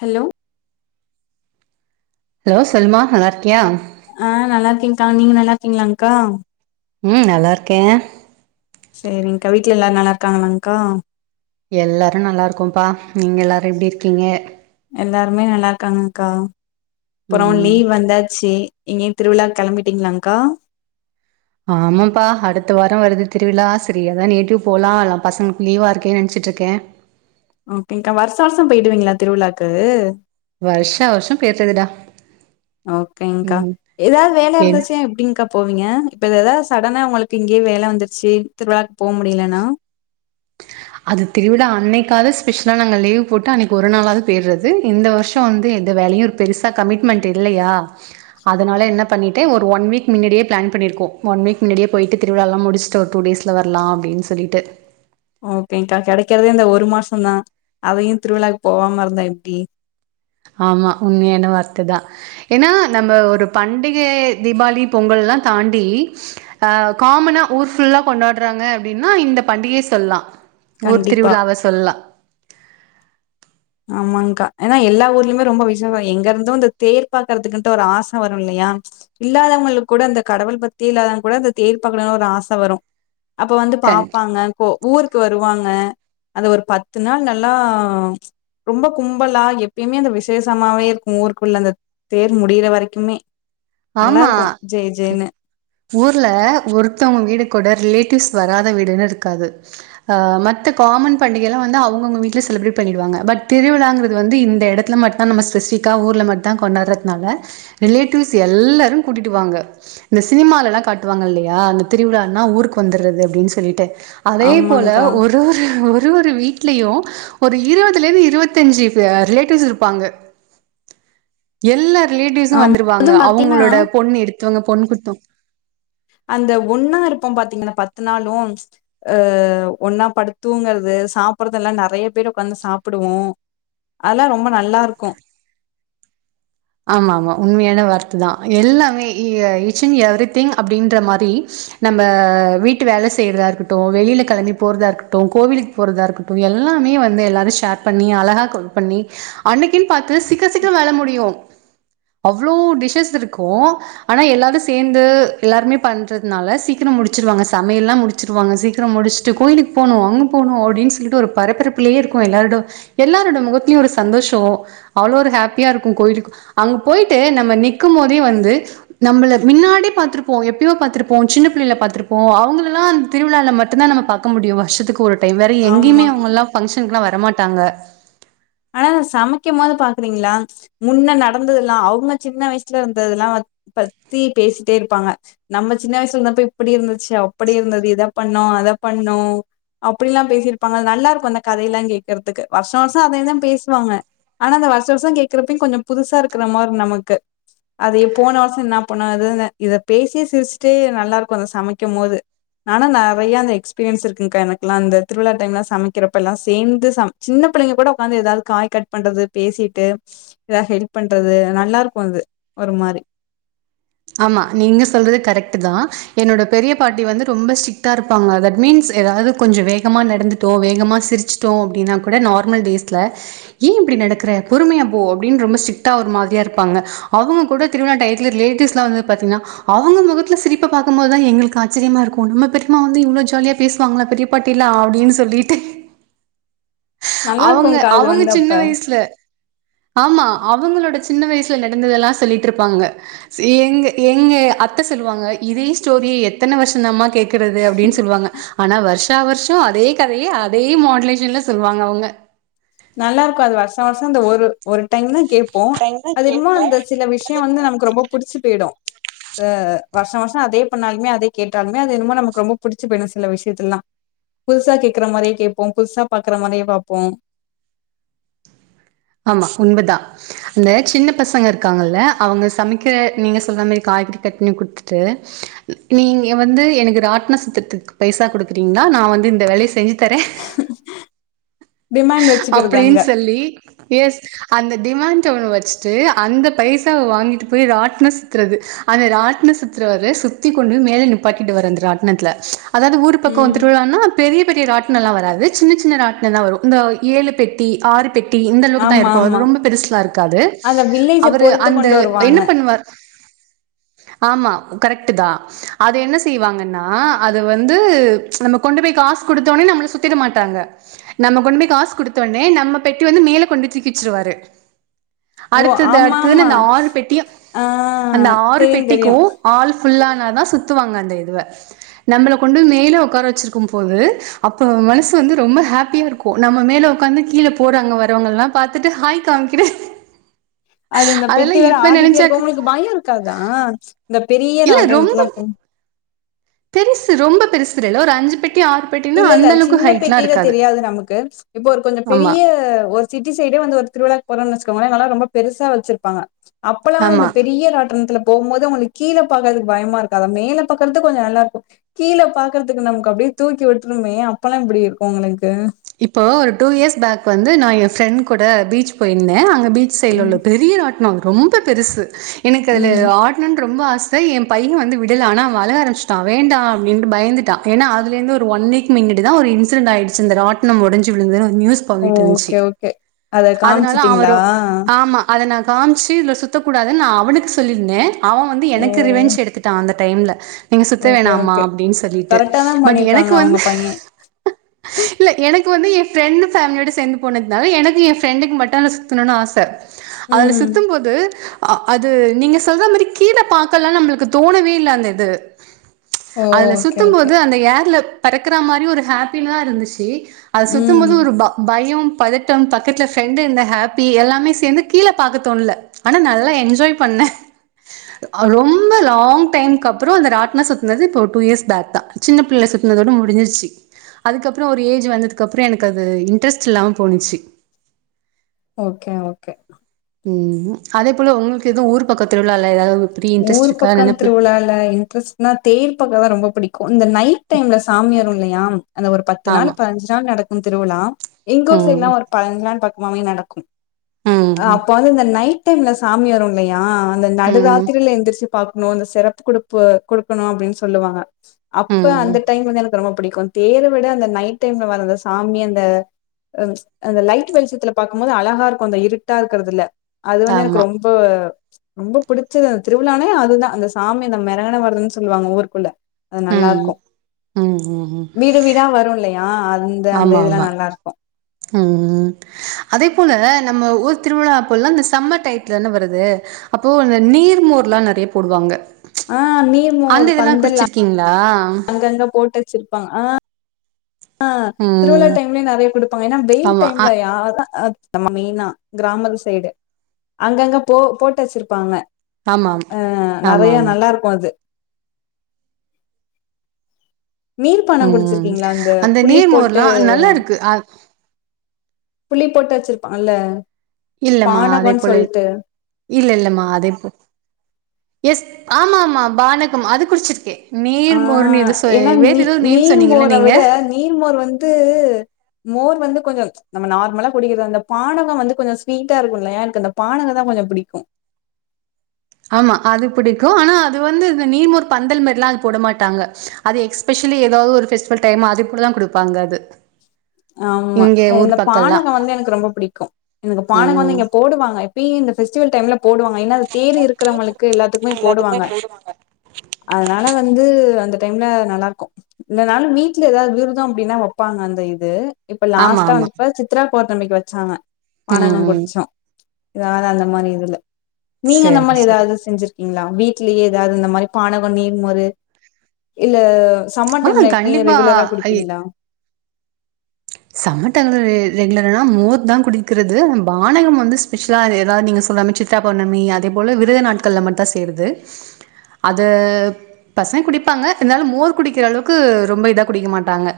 Hello hello Salma நல்லாருக்கியா ஆஹ் நல்லாருக்கேங்கா நீங்க நல்லாருக்கீங்ளாங்க்கா உம் நல்லாருக்கே சேரிங்க்கா வீட்ல எல்லாரு நல்லாருக்காங்களாங்க்கா எல்லாரும் நல்லாருக்கோம்ப்பா நீங்க எல்லாரு எப்டி இருக்கீங்க எல்லாருமே நல்லாருக்காங்கங்க்கா ப்புறோ ம் லீவ் வந்தாச்சி எங்கியு திருவிழாக் கெளம்பிட்டீங்ளாங்க்கா ஆமாம்ப்பா அடுத்த வாரோ வருது திருவிழா செரி எதா நேட்டிவ் போலா ல்லா பசங்க் லீவா இருக்கே நெனைச்சிட்ருக்கே ஓக்கேங்க்கா வர்ஷா வர்ஷம் போயிடுவீங்ளா திருவிழாக்கு வருஷா வருஷோ போயிறதுடா ஓகேங்க்கா ம் எதாவது வேல என் இருந்துச்சு எப்டிங்க்கா போவீங்க இப்ப ஏததா சடனா உங்களுக் இங்கியே வேல வந்துருச்சி திருவிழாக் போ முடிலனா அது திருவிழா அன்னைக்காது ஸ்பெஷலா நாங்க லீவ் போட்டு அன்னைக்கு ஒரு நாளாவது போய்டுறது இந்த வருஷ வந்து எந்த வேலையு பெருசா கமிட்மென்ட் இல்லையா அதனால என்ன பண்ணிட்ட ஒரு ஒன் வீக் மின்னாடியே பிளான் பண்ணிருக்கோ ஒன் வீக் மின்னாடியே போய்ட்டு திருவிழால முடிச்சுட்டு ஒரு டூ டேஸ்ல வரலா அப்டின் சொல்லிட்டு ஓகேங்க்கா கெடைக்கிறதே அந்த ஒரு மாசந்தா அதையு திருவிழாக்கு போவாம இருந்தா எப்டி ஆமா உண்மையான வார்த்ததா ஏனா நம்ம ஒரு பண்டிகை தீபாளி பொங்கல்லா தாண்டி ஆ காமனா ஊர் ஃபுல்லா கொண்டாடுறாங்க அப்டினா இந்த பண்டிகை சொல்லா ஊர் கண்டிப்பா திருவிழாவ சொல்லா ஆமாங்க்கா ஏன்னா எல்லா ஊர்லயுமே ரொம்ப விசேசம் எங்க இருந்தோ இந்த தேர் பாக்கறதுக்குன்ட்டு ஒரு ஆச வரும் இல்லையா இல்லாதவங்களுக்கு கூட அந்த கடவுள் பக்தியே இல்லாதவங்க கூட அந்த தேர் பாக்கணும்னு ஒரு ஆச வரும். அப்ப வந்து கண் பாப்பாங்கன்னு போ ஊரு க்கு வருவாங்க அது ஒரு பத்து நாள் நல்லா ரொம்ப கும்பலா எப்பியுமே அந்த விசேஷமாவே இருக்கும் ஊருக்குள்ள அந்த தேர் முடிற வரைக்குமே நல்லா ஆமா இருக்கு ஜே ஜேன்னு ஊர்ல ஒருத்தவங்க வீடு கூட ரிலேட்டிவ்ஸ் வராத வீடுன்னு இருக்காது மத்த காமன் பண்டிகைல்லா வந்து அவுங்க அவுங்க வீட்ல செலிபெரேட் பண்ணிருவாங்க பட் திருவிழான்றது இந்த எடத்துல மட்டும் தா நம்ம ஸ்பெஷிஃபிக்கா ஊர்ல மட்டும் தா கொண்டாரதுனால ரிலேடிவ்ஸ் ஷே எல்லாரும் கூட்டிட்டு வாங்க இந்த சினிமால எல்லாம் காட்டுவாங்க இல்லையா அந்த திருவிழானா ஊருக்கு வந்துறது அப்பிடின்னு சொல்லிட்டு அதே போல ஆமாங்க்கா ஒரு ஒரு ஒரு ஒரு ஒரு வீட்லயும் ஒரு இருபதுல இருந்து இருபத்தி அஞ்சு ரிலேட்டிவ்ஸ் இருப்பாங்க எல்லார ப்ளே டிஸ்ஸு ஆமா வந்துரு ங்க அதுவு பாத்தீங்கன்னா அவுங்களோட பொண் இது மத்துவாங்க பொண்ணு குடுத்தோம் அந்த ஒன்னா இருப்போம் பாத்தீங்கன்னா பத்து நாளும் ஆ ஒன்னா படுத்தூங்கறது சாப்பிறதுல்லாம் நறைய பேர் ஓக்காந்து சாப்பிடுவோம் அதெல்லாம் ரொம்ப நல்லா இருக்கோ ஆமா ஆமா உண்மையான வார்த்ததான் எல்லாமே ஈச் அண்ட் எவ்ரி திங் அப்பிடின்ற மாரி நம்ம வீட்டு வேல செய்யறதா இருக்கட்டும் வெளியில களம்பி போறதா இருக்கட்டும் கோவிலுக்கு போறதா இருக்கட்டும் எல்லாமே வந்து எல்லாரும் ஷேர் பண்ணி அழகா கோல் பண்ணி அன்னிக்குன்னு பாத்து சீக்கர சீக்கர வேல முடியோ அவ்ளோ டிஷஸ் இருக்கும் ஆனா எல்லாரும் சேந்து எல்லாருமே பண்றதுனால சீக்கிரம் முடிச்சுிருவாங்க சமையல் எல்லாம் முடிச்சிருவாங்க சீக்கிரம் முடிச்சுட்டு கோயிலுக்கு போணும் அங்க போணும் அப்பிடின்னு சொல்ட்டு ஒரு பரபரப்புலயே இருக்கும் எல்லாரோட எல்லாரோட முகத்தலயும் ஒரு சந்தோஷம் அவ்ளோ ஒரு ஹாப்பியா இருக்கும் கோயிலுக்கு அங்க போயிட்டு நம்ம நிக்கும் போதே வந்து நம்மள மின்னாடி பாத்திருப்போம் எப்பவோ பாத்திருப்போம் சின்ன பிள்ளைல்ல பாத்திருப்போம் அவங்களல்லாம் அந்த திருவிழால மட்டும்்தான் நம்ம பாக்க முடியும் வருஷத்துக்கு ஒரு வேற ஆமா எங்கேயுமே அவுங்கல்லா பங்க்ஷ ல்லா வரமாட்டாங்க ஆ சமைக்கும் போது பாக்கறிங்ளா முன்ன நடந்தது எல்லா அவங்க சின்ன வயசுல இருந்ததெல்லா பத்தி பேசிட்டே இருப்பாங்க நம்ம சின்ன வயசுல இருந்தப்ப இப்படி இருந்துச்சு அப்படி இருந்தது இத பண்ணோ அத பண்ணோ அப்படி எல்லா பேசிருப்பாங்க அது நல்லாருக்கு அந்த கதையெலா கேக்கறதுக்கு வருஷ வருஷ அதேதா பேசுவாங்க ஆனா அந்த வருஷ வருஷ கேக்கறப்பையு கொஞ்ச புதுசா இருக்கிற மாரி நமக்கு அதைய போன வருஷ என்னா பண்ணோ அதுனு இத பேசியே சிரிச்ட்டே நல்லாருக்கு அந்த சமைக்கும் போது ஆனா நெறையா அந்த எக்ஸ்பீரியன்ஸ் இருக்குங்க்கா எனக்லா அந்த திருவிழா டைம் சமைக்கிறப்பலா சேந்து சம சின்ன பிள்ளைங்க கூட உக்காந்து ஏதாவுது காய் கட் பண்றது பேசிட்டு ஏதாது ஹெல்ப் பண்றது நல்லாருக்கு அது ஒரு மாரி ஆமா நீங்க சொல்றது கரெக்ட்டுதா என்னோட பெரிய பாட்டி வந்து ரொம்ப ஸ்ட்ரிட்டா இருப்பாங்க தட் மீன்ஸ் ஏதாவது கொஞ்ச வேகமா நடந்துட்டோ வேகமா சிரிச்சுட்டோ அப்டின்னா கூட நார்மல் டேஸ்ல ஏ இப்படி நடக்கற பொறுமையா போ அப்டின் ரொம்ப ஸ்ட்ரிட்டா ஒரு மாரியா இருப்பாங்க அவங்க கூட திருவிழா டயத்துல ரிலேட்டிவ்ஸ் வந்து பாத்திங்னா அவங்க முகத்துல சிரிப்ப பாக்கும்போதுதா எங்களுக்கு ஆச்சரியமா இருக்கு நம்ம பெரிம்மா வந்து இவ்ளோ ஜாலியா பேசுவாங்ளா பெரிய பாட்டிலா அப்டின் சொல்லிட்டு நல்லா அவங்க இருக்கும்கா அது அவங்க வந்து சின்ன அப்ப வயசுல ஆமா அவுங்களோட சின்ன வயசுல நடந்ததெல்லா சொல்லிட்ருப்பாங்க எங்க எங்க அத்தை சொல்வாங்க இதே ஸ்டோரிய எத்தனை வருஷந்தாம்மா கேக்கறது அப்டின் சொல்வாங்க ஆனா வருஷா வருஷ அதே கதையே அதே மாடுலேஷன்ல சொல்வாங்க அவங்க கூண்டு ஒரு ஒரு டைம்ன கேப்போ அதென்மோ அந்த சில விஷய வந்து நமக்கு ரொம்ப புடிச்சு போயிடு ஆ வருஷா வருஷ அதே பண்ணாலுமே அதே கேட்டாலுமே அதென்னமோ நமக்கு ரொம்ப புடிச்சு போயுடு சில விஷயத்துலல்லா புதுசா கேக்கற மாரியே கேப்போ புதுசா பாக்குற மாரியே பாப்போ ஆமா உண்மதா அந்த சின்ன பசங்க இருக்காங்கல்ல அவங்க சமைக்க நீங்க சொல்ற மாரி காய்கறி கட் பண்ணி குடுத்துட்டு நீங்க வந்து எனக்கு ராட்ன சுத்ததுக்கு பைசா குடுக்குறிங்னா நா வந்து இந்த வேலைய செஞ்சு தரே டிமாண்ட் வச்சுக்கிறது அப்டின் அங்க சொல்லி எஸ் அந்த டிமாண்ட் ஒனை வச்சுட்டு அந்த பைசாவை வாங்கிட்டு போய் ராட்ன சுத்துறது அந்த ராட்ந சுத்தரவரு சுத்தி கொண்டு மேல நிப்பாட்டிட்டு வரற அந்த ராட்னத்துல அதாவ ஊர் பக்கம் ம் திருவிழானா பெரிய பெரிய பெரிய ராட்னம் எல்லாம் வராது சின்ன சின்ன ராட்னம் தான் வரும் இந்த ஏழு பெட்டி ஆறு பெட் டி இந்த அளவுக்கு தான் ஆமா ஆமா இருக்கும் ரொம்ப பெருசுலா இருக்காது அந்த வில்லேஜ அவர் பொறுத்து அந்த கொண்டு வருவாங்க என்ன பண்ணுவார் ஆமா கரெக்ட் தான் அது என்ன செய்வாங்கன்னா அது வந்து நம்ம கொண்டு போய் காசு கொடுத்தோடனே நம்மள சுத்திட மாட்டாங்க நம்ம கொண்டு போய் காசு கொடுத்தோடனே நம்ம பெட்டி வந்து மேல கொண்டு தூக்கிவச்சருவாரு ஓ அடுத்தது ஆமா அடுத்ததுணு ஆமா அந்த ஆறு பெட்டி ஆ அந்த ஆறு தெரியு தெரியு பெட்டிக்கும் ஆல்ப புல்லான தான் சுத்துவாங்க அந்த இதுவ நம்மளை கொண்டு மேல உட்கார வச்சிருக்கும் போது அப்ப மனசு வந்து ரொம்ப ஹாப்பி பியா இருக்கும் நம்ம மேல உக்காந்து கீழே போறாங்க வரவங்கல்லாம் பாத்துட்டு ஹாய் காமிக் அது இந்த பெட்டி வேற ஆடிிட்டே இருக்கு உனக்கு பயம் இருக்காதா இந்த பெரிய இல்ல ரொம்ப ராட்டனத்துலாம் போ பெருசு ரொம்ப பெருசுல ஒரு அஞ்சு பெட் இல்ல இல்ல சின்ன பெட்டியில தெரியாது நமக்கு இப்போ ஒரு கொஞ்சம் ஆமா பெரிய ஒரு சிட்டி சைடே வந்து ஒரு திருவிழா போறோம்ன்னு வச்சுக்கோங்களே நல்லா ரொம்ப பெருசாவச்சிருப்பாங்க அப்பல்லாம் இந்த ஆமா பெரியராட்டனத்துல போகும் போது உங்களுக்கு கீழே பார்க்கறதுக்கு பயமா இருக்காதா அதை மேல பார்க்கறதுக்கு கொஞ்சம் நல்லாயிருக்கும் கீழே பார்க்கறதுக்கு நமக்கு அப்படியே தூக்கி விட்டு மே அப்பெல்லாம் எப்படி இருக்கும் உங்களுக்கு இப்போ ஒரு டூ இயர்ஸ் பேக் வந்து நான் என் ஃப்ரெண்ட் கூட பீச் போயிருந்தேன் அங் பீச் சைட் உள்ள ம், பெரிய ராட் நான் ரொம்ப பெருசு எனக்கு அதுல ம். ஆட்ணனு ரொம்ப ஆசை என் பையன் வந்து விடுல ஆனா அழ ஆரம்பிச்சிட்டான் வேண்டாம் அப்படின்னு பயந்துட்டான் ஏன்னா அதிலிருந்து ஒன்வீக் முன்னாடி தான் ஒரு இன்சிடென்ட் ஆயிடுச்சு ராட்னம் உடைஞ்சு உழுந்த நியூஸ் போகிட்டு இருந்துச்சு ஓகே, ஓகே. அத அதனால காமிச்சுட்டீங்களா? அவரும் ஆமா அதனா காமிச்சு இதுல சுத்தக்க கூடாதுன்னு நான் அவனுக்கு சொல்லியிருந்தேன் அவன் வந்து ஓ! எனக்கு ரிவென்ச் எடுத்துட்டான் அந்த டைம்ல நீங்க சுத்த ஓகே, வேணாம்மா ஓகே. அப்படின்னு சொல்லிட்டு கரெக்ட்டா தான் பட் எனக்கு பண்ணியிருக்காங்க உங்க வந்து பையன். எனக்கு வந்து என் ஃப்ரெண்ட் ஃபேமிலியோட சேர்ந்து போனதுனால எனக்கு என் ஃப்ரெண்டுக்கும் மட்டும் சுத்தணும்னு ஆசை அதுல ம். சுத்தும் போது அது நீங்க சொல்ற மாதிரி கீழே பார்க்க எல்லாம் நம்மளுக்கு தோணவே இல்ல அந்த இது ஓ! அதுல ஓகே, சுத்தும் ஓகே. போது அந்த ஏர்ல பறக்கற மாரி ஒரு ஹாப்பிதா இருந்துச்சு [unintelligible] அது சுத்தும் ம். போது ஒரு ப பயம் பதட்டம் பக்கத்துல ஃபிரெண்ட் இருந்த ஹேப்பி எல்லாமே சேந்து கீழ பாக்க தோணல ஆனா நல்லா என்ஜாய் பண்ணே ரொம்ப லாங் டைமுக் அப்புற இந்த ராட்ன சுத்துனது இப்ப டூ இயர்ஸ் பேக்தா சின்ன பிள்ளைல சுத்துனதோட முடிஞ்சிருச்சு அதுக்கப் ற ஒரு ஏஜ் வந்ததுக்கப்ற எனக்கு அது இன்ட்ரெஸ்ட் இல்லாம போனிச்சு ஓகே ஓகே ம் அதே போல உங்ளுக்கு எதுவு ஊர் பக்கத்திருவிழால ஏதாவுது ஊர் பக்க திருவிழால இன்ட்ரெஸ்ட்னா தேர் பாக்கதா ரொம்ப பிடிக்கு இந்த நைட் டைம்ல சாமி வருன் இல்லையா அது ஒரு பத்து நாள் ஆமா பதனஞ்சு நாள் நடக் கு திருவிழா எங்க ஊர் சைடுலா ம் ஒரு பதனஞ்சு நாள் பக் க நடக்கு ஆ ம் அப்பந்து இந்த நைட் நைட் டைம்ல சாமி வரு இல்லையா அந்த நடு ம் ராத் எந்திரிச்சு பாக்கணு இந்த சிரப்பு குடுப் குடுக்கணு அப்டின்னு சொல்லுவாங்க ம் அப்ப ம் அந்த டைம் வந்து எனக்கு ரொம்ப பிடிக் தேர விட அந்த நைட் டைம்ல வர்ற அந்த சாமி அந்த அந்த லைட் வெளிச்சத்துல பாக்கும்போது அழகா இருக்கு அந்த இருட்டா இருக்குறதுல அது வந்து ஆமா. எனக்கு ரொம்ப ரொம்ப புடிச் சச்ச அந்த திருவிழானே அது தான் அந்த சாமி அந்த மெரவண வரதுன்னு சொல்லுவாங்க ஊருக்குள்ள அது நல்லா ம். இருக்கோ ம், ம், ம். யா ஆ அந்த அந்த ஆமா, ஆமா. இதெல்லாம் நல்லா இருக்கோ ம் அதே போல நம்ம ஊர் திருவிழா அப்போல்லாம் இந்த சம்மர் டைத்துல வருது அப்போ அந்த நீர்மோர்லாம் நறைய போடுவாங்க ஆ நீர் மோர் அந்த இதெல்லாம் பந்தல்லா குடிச்சிருக்கீங்களா? அங்கங்க போட்டு வச்சுருப்பாங் ஆ ஆ திருவிழா ம். டைம்லயே நறைய குடுப்பாங்க ஏன்னா வெயில் ஆமா. அ டைம்லயா நம்ம மெயினா கிராமத்து சைடு அங்கங்க போ போட்டு வச்சிருப்பாங்க ஆமாம். ஆ நறைய ஆமாமா. நல்லா இருக்கு அது நீர் பானம் ம் குடிச்சிருக்கீங்களா அந்த புளி நீர் போட்டு மோர்லா நல்லா இருக்கு அ புள்ளி போட்டு வெச்சிருப்பாங்கல இல்லம்மா அதே போல இல்ல இல்லமா அதே போ எஸ் ஆமா ஆமா பானகம் அது குடிச்சிருக்கே ஆஹ் ஏன்னா நீ நேம் சொன்னீங்கல்ல நீர்மோர நீங்க? விட நீர்மோர் வந்து மோர் அதுவந்து கொஞ்சோ நம்ம நார்மலா குடிக்கிற அந்த பானகம் வந்து கொஞ்சோ ஸ்வீட்டா இருக்கும் இல்லையா எனக்கு அந்த பானகம் தா கொஞ்சோ பிடிக்கும் ஆமா அது புடிக்கும் ஆனா அது வந்து இந்த நீர்மோர் பந்தல் மாரில்லா அது போட மாட்டாங்க அது எக்ஸ்பெஷலி ஏதாவது ஒரு பெஸ்டிவல் டைம் அது கூடதா குடுப்பாங்க அது ஆமா இங்க ஊர் இந்த பக்கம்லாம். பானகம் வந்து எனக்கு ரொம்ப பிடிக்கும் இங்க பானகம் வந்து ம். இங்க போடுவாங்க மே இந்த பெஸ்டிவல் டைம்ல போடுவாங்க ஏன்ன தேர் இருக்குறவங்களுக்கு எல்லாத்துக்குமே போடுவாங்க அதனால வந்து அந்த டைம்ல நல்லா இருக்கும் இந்தனாலும் வீட்டுல ஏதாவது விருதம் அப்டின்னா வெப்பாங்க அந்த இது அத இப்ப ஆமா, லாஸ்டா ஆமா. வந்துப்ப சித்ரா பௌவுர்ணமிக்கு வெச்சாங்க ம், பானகம் ம். குடிச்சோ எதாது அந்த மாரி இதுல நீங்க இந்த சரி, மாரி சரி. ஏதாவது செஞ்சிருக் ங்ளா வீட்லயே ஏதாது இந்த மாரி பானகோ நீர் மோரு இல்ல சம்மர் ஆ டைம்ல எப்பயு கண்டிப்பா. ரெகுலரா ஐ குடுப்பீங்களா சம்மர் டைம்ல ரெ ரெகுலர்னா மோர் தா குடிக்குறது. பானகம் வந்து ஸ்பெஷலா ஏதாது நீங்க சொல்றா மாரி சித்திரா பௌர்ணமி, அதே போல விரத நாட்கள்ல மட்தா செய்றது. அத பசங் குடிப்பாங்க, இருந்தாலும் மோர் குடிக்குற அளவுக்கு, ரொம்ப இதா குடிக்க மாட்டாங்க.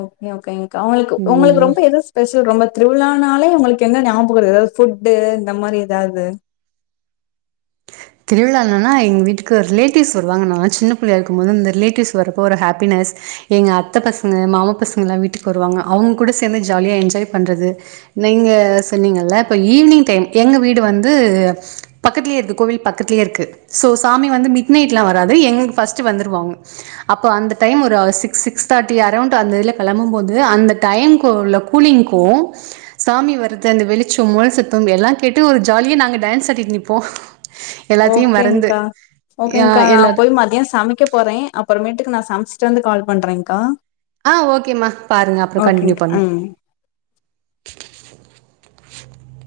ஓகே ஓகேங். அவுங்ளுக்கு உங்களுக்கு ம். ரொம்ப எது ஸ்பெஷல் ரொம்ப, திருவிழானாலே உங்களுக். என ஞாபக்குரது ஏதாவது ஃபுட்டு இந்த மாரி ஏதாவது. திருவிழா என்னன்னா எங் வீட்டுக்கு ரிலேட்டிவ்ஸ் வருவாங்க நாங்க சின்ன பிள்ளையா இருக்கும்போது இந்த ரிலேட்டிவ்ஸ் வரப்ப ஒரு ஹாப்பினஸ் எங்க அத்த பசங்க, மாமா பசங்கலா வீட்டுக்கு வருவாங்க. அவங்க கூட சேந்து ஜாலியா என்ஜாய் பண்றது. நீங்க சொன்னீங்கள இப்ப ஈவினிங் டைம், எங்க வீடு வந்து பக்கத்திலேயே இருக்கு கோவில் பக்கத்லேயே இருக்கு ஸோ சாமி வந்து மிட் நைட்லா வராது எங்கு ஃபஸ்ட் வந்துருவாங்க அப்போ அந்த டைம் ஒரு சிக்ஸ் சிக்ஸ் தேட்டி அரௌண்ட் அந்த வெள கெளம்பு போது அந்த டைம் குள்ள கூலிங்க்கோ சாமி வர்றது அந்த வெளிச்ச மூல சத்தம் எல்லா கேட்டு ஒரு ஜாலி நாங்க டான்ஸ் அடிட்டு நிப்போ எல்லாத்தையு மறந்து ஓகேங்க்கா, ஆ ஓகேங்க்கா நா எல்லா போய் மதியம் சமைக்க போறே. அப் புறமேட்டுக்கு நா சமச்சுட்டு வந்து கால் பண்றேங்க்கா. ஆ ஓகேமா. பாருங்க அப்புறோ கண்டினியூ ஓகேங்க்கா பண்ணுவோ ம்